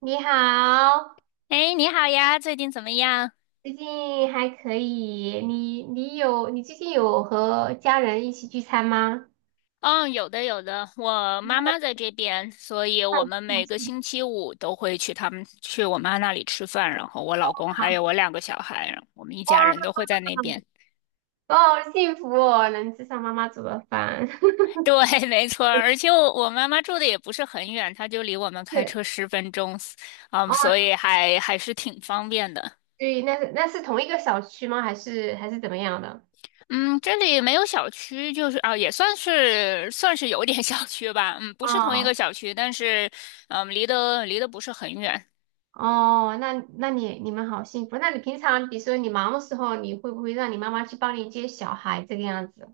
你好，哎，你好呀，最近怎么样？最近还可以。你最近有和家人一起聚餐吗？嗯，有的有的，我 妈妈哦，在这边，所以太我好们幸每个福了。星期五都会去他们去我妈那里吃饭，然后我老公还有我两个小孩，我们一哇，家人都会在那边。我好幸福哦，能吃上妈妈煮的饭。对，没错儿。而且我妈妈住的也不是很远，她就离我们开是。车10分钟，嗯，哦，所以还是挺方便的。对，那是同一个小区吗？还是怎么样的？嗯，这里没有小区，就是啊，也算是有点 小区吧。嗯，不是同一个哦。小区，但是离得不是很远。哦，那你们好幸福。那你平常比如说你忙的时候，你会不会让你妈妈去帮你接小孩这个样子？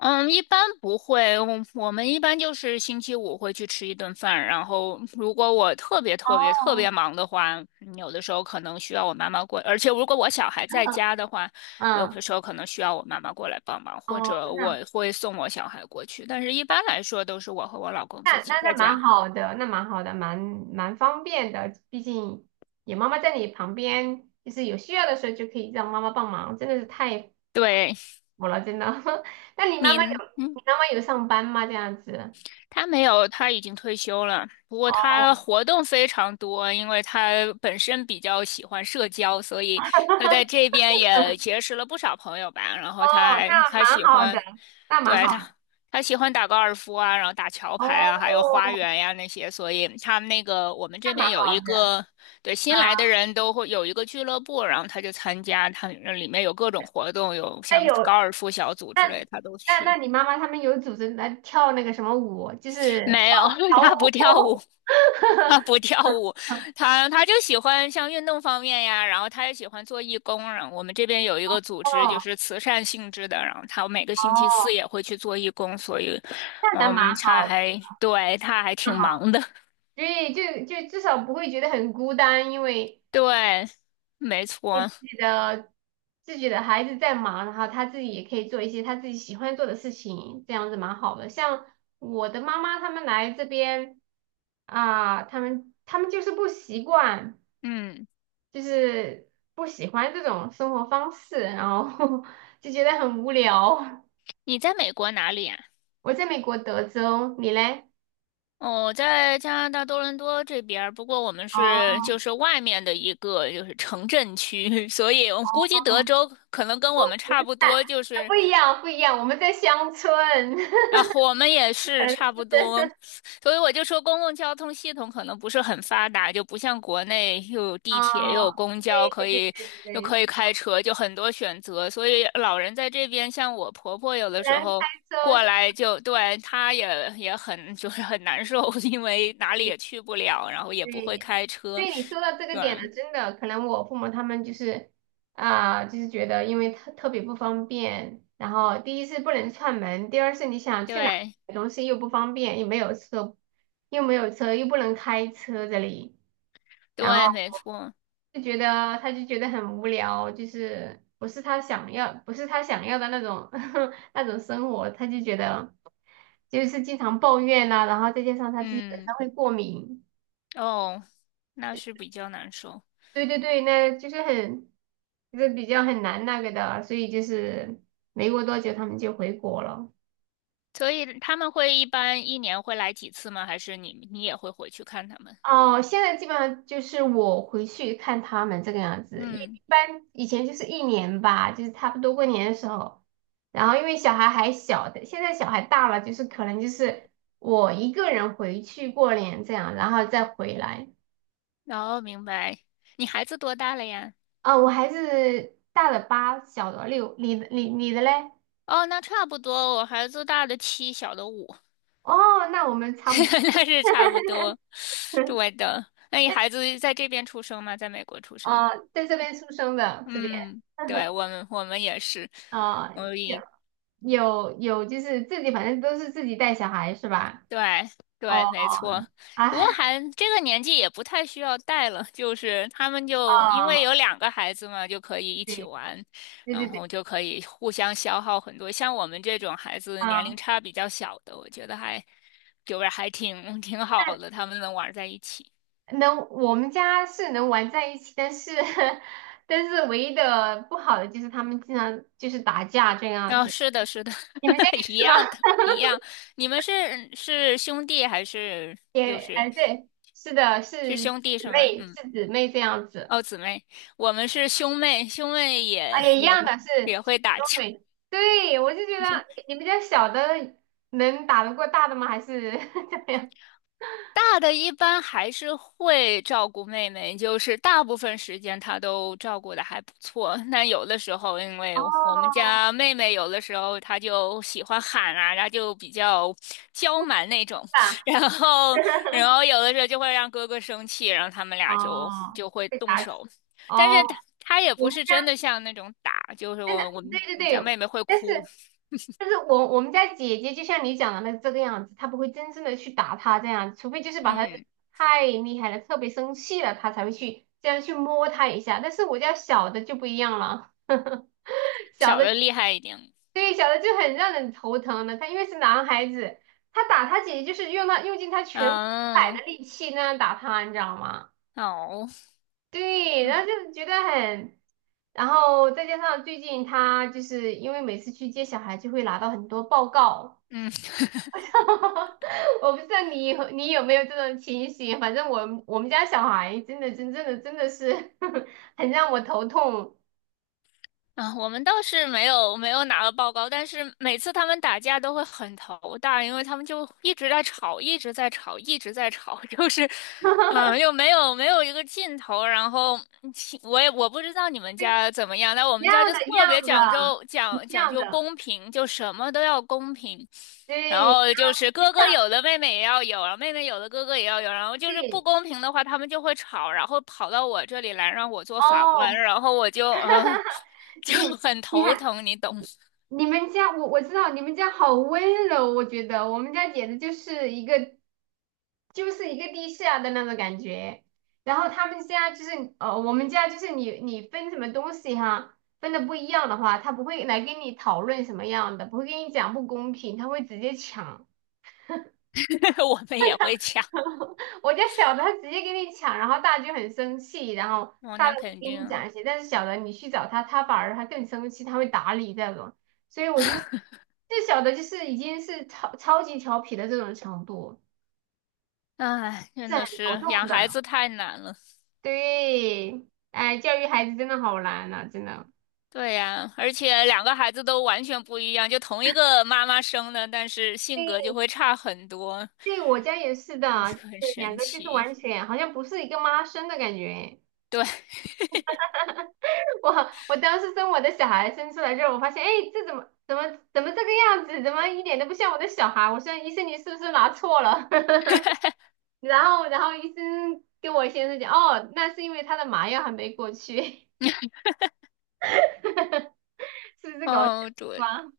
嗯，一般不会，我们一般就是星期五会去吃一顿饭，然后如果我特别特别特别哦。忙的话，有的时候可能需要我妈妈过，而且如果我小孩在家的话，有嗯。的时候可能需要我妈妈过来帮忙，或哦。者我那。会送我小孩过去，但是一般来说都是我和我老公自那那己在那蛮家。好的，那蛮好的，蛮方便的。毕竟有妈妈在你旁边，就是有需要的时候就可以让妈妈帮忙，真的是太对，服了，真的。那你妈妈有您。嗯你妈妈有上班吗？这样子？他没有，他已经退休了。不过他哦。 活动非常多，因为他本身比较喜欢社交，所以他在这 边也结识了不少朋友吧。然后哦，那他蛮喜好的，欢，那蛮对，好。他喜欢打高尔夫啊，然后打桥牌啊，还有哦，花园呀、那些。所以他们那个我们那这蛮边有好一的。个，对新啊。来的人都会有一个俱乐部，然后他就参加，他里面有各种活动，有那像有高尔夫小组之那类，他都那那去。你妈妈他们有组织来跳那个什么舞，就是 没广有，场他不跳舞。舞。他 不跳舞，他就喜欢像运动方面呀，然后他也喜欢做义工。然后我们这边有一个组织，就哦。是慈善性质的，然后他每个星期四哦，也会去做义工，所以，那嗯，蛮好。对，他还挺啊，忙的。对，就至少不会觉得很孤单，因为对，没错。自己的自己的孩子在忙，然后他自己也可以做一些他自己喜欢做的事情，这样子蛮好的。像我的妈妈他们来这边。啊，他们就是不习惯，嗯，就是不喜欢这种生活方式，然后 就觉得很无聊。你在美国哪里呀？我在美国德州，你嘞？哦，我在加拿大多伦多这边儿，不过我们就哦。是外面的一个就是城镇区，所以我估计哦，德州可能跟我们我我差们不在多，就是不一样，不一样，我们在乡村。啊，我们也是嗯，差不是的。多，所以我就说公共交通系统可能不是很发达，就不像国内又有地铁又有哦，公交，对对对对对又对，可以开车，就很多选择。所以老人在这边，像我婆婆有虽的时然开候车过是来就，对，她也很 就是很难受，因为不哪里一也去不了，然后也不会对，开车，对，你说到这个对点了，真的，可能我父母他们就是，啊、就是觉得因为特别不方便，然后第一是不能串门，第二是你想去哪对买东西又不方便，又没有车，又没有车，又不能开车这里。然后对，没错，就觉得他就觉得很无聊，就是不是他想要，不是他想要的那种 那种生活，他就觉得就是经常抱怨呐、然后再加上他自己本嗯，身会过敏，哦，那是比较难受。对对对，那就是很，就是比较很难那个的，所以就是没过多久他们就回国了。所以他们一般一年会来几次吗？还是你也会回去看他们？哦，现在基本上就是我回去看他们这个样子，一嗯，一般以前就是一年吧，就是差不多过年的时候，然后因为小孩还小的，现在小孩大了，就是可能就是我一个人回去过年这样，然后再回来。哦，明白。你孩子多大了呀？啊、我孩子大的8，小的6，你的嘞？哦，那差不多，我孩子大的七，小的五，哦，那我们 差不多。那是差不多。对的。那你孩子在这边出生吗？在美国出生？啊，在这边出生的这边。嗯，对，我们也是，啊、我有一有有，就是自己，反正都是自己带小孩是吧？对哦。对，没错。哦。不过哎。还这个年纪也不太需要带了，就是他们就因为哦，有两个孩子嘛，就可以一起对，玩，对对然对，后就可以互相消耗很多。像我们这种孩子年龄嗯，差比较小的，我觉得还就是还 挺好的，他们能玩在一起。能，我们家是能玩在一起，但是，但是唯一的不好的就是他们经常就是打架这样哦，子。是的，是的，你们家也 一是吗？样的，一样。你们是兄弟还是 又也，是哎，对，是的，是是兄弟是姊吗？妹，嗯。是姊妹这样子。哦，姊妹，我们是兄妹，兄妹啊，也也一也样会的，是也会打都架。会。对，我就觉不行，得你们家小的能打得过大的吗？还是 怎么样？大的一般还是会照顾妹妹，就是大部分时间她都照顾的还不错。那有的时候，因为我们哦，家妹妹有的时候她就喜欢喊啊，她就比较娇蛮那种，是吧？然后然后有的时候就会让哥哥生气，然后他们俩就哦，就会被动打起。手。但哦，是他也我不们是真家。的像那种打，就是真的，我我对们对我们家对，妹妹会但是哭，我们家姐姐就像你讲的那这个样子，她不会真正的去打他这样，除非就是把他嗯，太厉害了，特别生气了，他才会去这样去摸他一下。但是我家小的就不一样了，小小的。的厉害一点。对，小的就很让人头疼的，他因为是男孩子，他打他姐姐就是用他用尽他全百嗯，的力气那样打他，你知道吗？好，对，然后就是觉得很。然后再加上最近他就是因为每次去接小孩就会拿到很多报告，嗯。我不知道你有没有这种情形，反正我们家小孩真的真正的真的是 很让我头痛。啊，我们倒是没有拿到报告，但是每次他们打架都会很头大，因为他们就一直在吵，一直在吵，一直在吵，就是，嗯，又没有一个尽头。然后我不知道你们家怎么样，但我一们样家就的，一特别样讲的，究一讲讲样究的，公平，就什么都要公平。然对，后就是非哥哥常有的妹妹也要有，然后妹妹有的哥哥也要有，然后就是不对。公平的话，他们就会吵，然后跑到我这里来让我做法官，哦，然后我就啊。你。就很你头看疼，你懂？你们家，我知道你们家好温柔，我觉得我们家简直就是一个就是一个地下的那种感觉。然后他们家就是，我们家就是你分什么东西哈，分的不一样的话，他不会来跟你讨论什么样的，不会跟你讲不公平，他会直接抢。我们也会抢，我家小的他直接给你抢，然后大就很生气，然后哦，大的那会肯跟你定，讲一些，但是小的你去找他，他反而他更生气，他会打你这种。所以我就是最小的就是已经是超级调皮的这种程度，唉，真是很的头是痛养孩的。子太难了。对，哎，教育孩子真的好难呐、真的。对呀，而且两个孩子都完全不一样，就同一个妈妈生的，但是性对，格就会差很多，对，我家也是也的，是很就是两神个就是奇。完全好像不是一个妈生的感觉。对，我。我当时生我的小孩生出来之后，我发现，哎，这怎么这个样子，怎么一点都不像我的小孩？我说医生，你是不是拿错了？然后医生跟我先生讲，哦，那是因为他的麻药还没过去，是不是搞笑哦，是对，吧？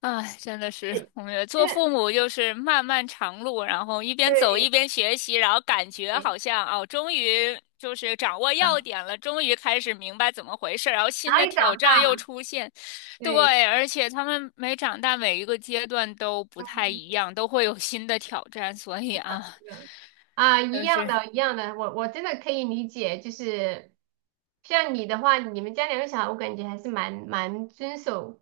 唉，真的是，对，我们真做的。父母就是漫漫长路，然后一边走一对，边学习，然后感觉对。嗯，好像哦，终于就是掌握要点了，终于开始明白怎么回事，然后然新后的也挑长战大又了，出现。对。对，而且他们每长大每一个阶段都不太一样，都会有新的挑战，所以是啊，的。啊，一就样是的，一样的，我真的可以理解，就是像你的话，你们家两个小孩，我感觉还是蛮遵守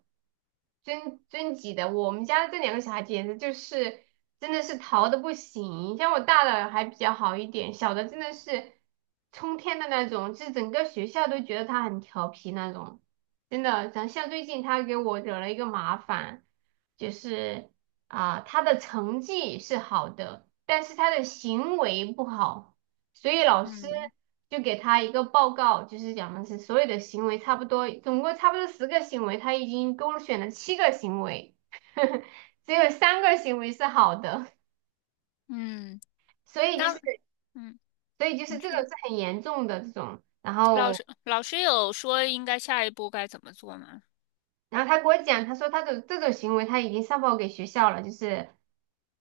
遵纪的。我们家这两个小孩简直就是真的是淘的不行，像我大的还比较好一点，小的真的是冲天的那种，就是整个学校都觉得他很调皮那种，真的。像最近他给我惹了一个麻烦。就是，啊，他的成绩是好的，但是他的行为不好，所以老师嗯就给他一个报告，就是讲的是所有的行为差不多，总共差不多10个行为，他已经勾选了七个行为，只有三个行为是好的，嗯，所以就是那嗯，你这种说是很严重的这种，然老后师老师有说应该下一步该怎么做吗？他给我讲，他说他的这种行为他已经上报给学校了，就是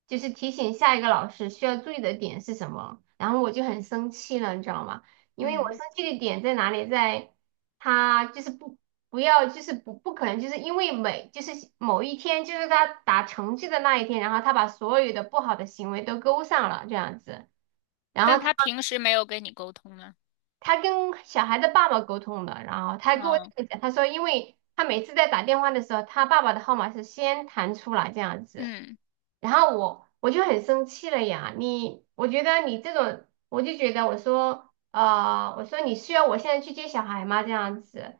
就是提醒下一个老师需要注意的点是什么。然后我就很生气了，你知道吗？因为我生嗯，气的点在哪里？在他就是不要就是不可能就是因为每就是某一天就是他打成绩的那一天，然后他把所有的不好的行为都勾上了这样子。然后但他。他平时没有跟你沟通呢。他跟小孩的爸爸沟通的，然后他跟我嗯这么讲，他说，因为他每次在打电话的时候，他爸爸的号码是先弹出来这样子，嗯，然后我就很生气了呀，你，我觉得你这种，我就觉得我说，我说你需要我现在去接小孩吗？这样子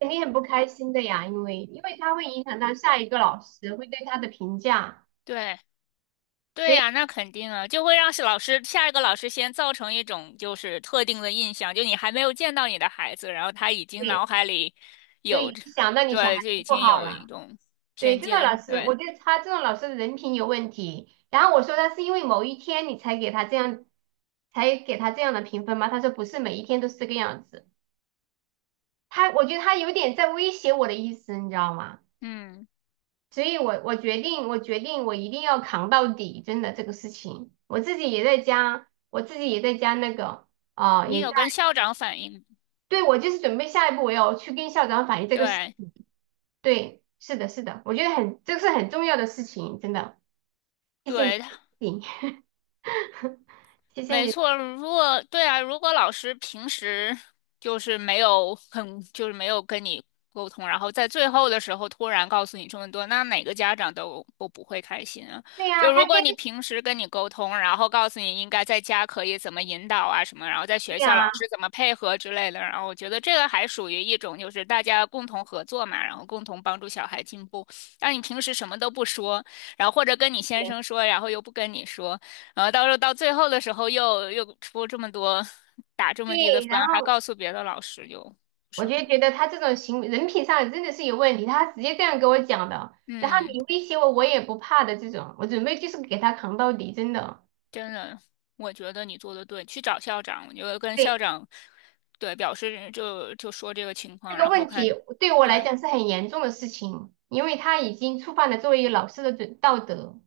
肯定很不开心的呀，因为他会影响到下一个老师会对他的评价，对所对以呀，那肯定啊，就会让是老师下一个老师先造成一种就是特定的印象，就你还没有见到你的孩子，然后他已经脑对，海里所有以着，想到你小孩对，就子已不经好有一了。种对，偏这种老见，师，对，我觉得他这种老师的人品有问题。然后我说他是因为某一天你才给他这样，才给他这样的评分吗？他说不是每一天都是这个样子。他，我觉得他有点在威胁我的意思，你知道吗？嗯，所以我决定，我决定我一定要扛到底，真的这个事情，我自己也在加，我自己也在加那个，啊、你也在，有跟校长反映吗？对，我就是准备下一步我要去跟校长反映这个事。对对，是的，是的，我觉得很，这个是很重要的事情，真的，谢谢你对，的提醒。 谢谢没你。错，对啊，如果老师平时就是没有很，就是没有跟你沟通，然后在最后的时候突然告诉你这么多，那哪个家长都不会开心啊。对呀、就他如跟果你平时跟你沟通，然后告诉你应该在家可以怎么引导啊什么，然后在对学校老呀，师怎么配合之类的，然后我觉得这个还属于一种就是大家共同合作嘛，然后共同帮助小孩进步。但你平时什么都不说，然后或者跟你先生说，然后又不跟你说。然后到最后的时候又出这么多，打这对，么低的分，然还后告诉别的老师就不我是就很，觉得他这种行为人品上真的是有问题，他直接这样跟我讲的。然后嗯，你威胁我，我也不怕的这种，我准备就是给他扛到底，真的。真的，我觉得你做的对，去找校长，我就跟校对，长，对，表示就说这个情这况，个然后问看，题对我来对，讲是很严重的事情，因为他已经触犯了作为老师的准道德。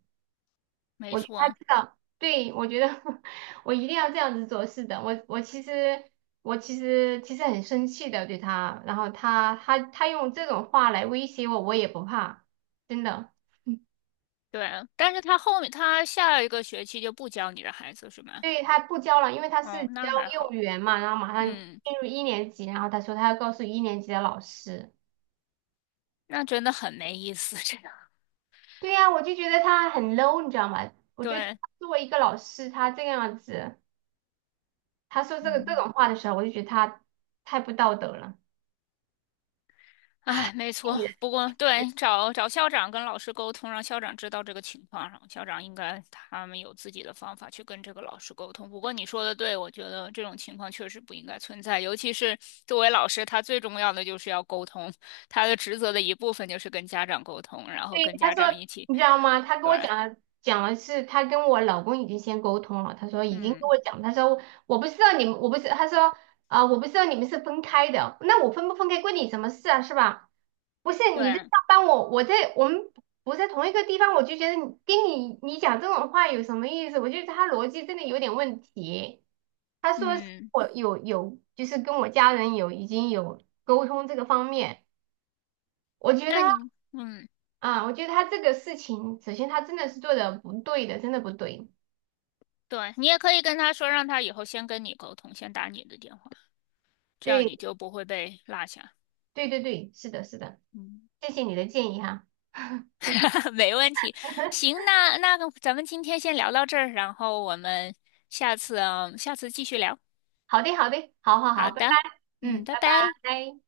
没我觉得他错，知道，对，我觉得 我一定要这样子做。是的，我其实其实很生气的对他，然后他用这种话来威胁我，我也不怕，真的。对，但是他后面他下一个学期就不教你的孩子是吗？对，他不教了，因为他是哦，教那还幼儿好，园嘛，然后马上嗯，进入一年级，然后他说他要告诉一年级的老师。那真的很没意思，这个，对呀，我就觉得他很 low，你知道吗？我觉得对，作为一个老师，他这个样子，他说这个这嗯。种话的时候，我就觉得他太不道德了。哎，没错。不过，对，找找校长跟老师沟通，让校长知道这个情况，然后校长应该他们有自己的方法去跟这个老师沟通。不过你说的对，我觉得这种情况确实不应该存在，尤其是作为老师，他最重要的就是要沟通，他的职责的一部分就是跟家长沟通，然后对，跟他家长说，一起，你知道吗？他跟对，我讲了，讲了是他跟我老公已经先沟通了。他说已经跟嗯，我讲，他说我不知道你们，我不是，他说，啊、我不知道你们是分开的，那我分不分开关你什么事啊，是吧？不是你在上对，班我，我在我们不在同一个地方，我就觉得你跟你讲这种话有什么意思？我觉得他逻辑真的有点问题。他说是嗯，我有就是跟我家人有已经有沟通这个方面。我觉得。那你，嗯，啊，我觉得他这个事情，首先他真的是做的不对的，真的不对。对，你也可以跟他说，让他以后先跟你沟通，先打你的电话，这样对，你就不会被落下。对对对，是的，是的，嗯。谢谢你的建议哈。谢谢。没问题。行，那个咱们今天先聊到这儿，然后我们下次继续聊。好的，好的，好好好好，拜拜。的，嗯，嗯，拜拜拜。拜。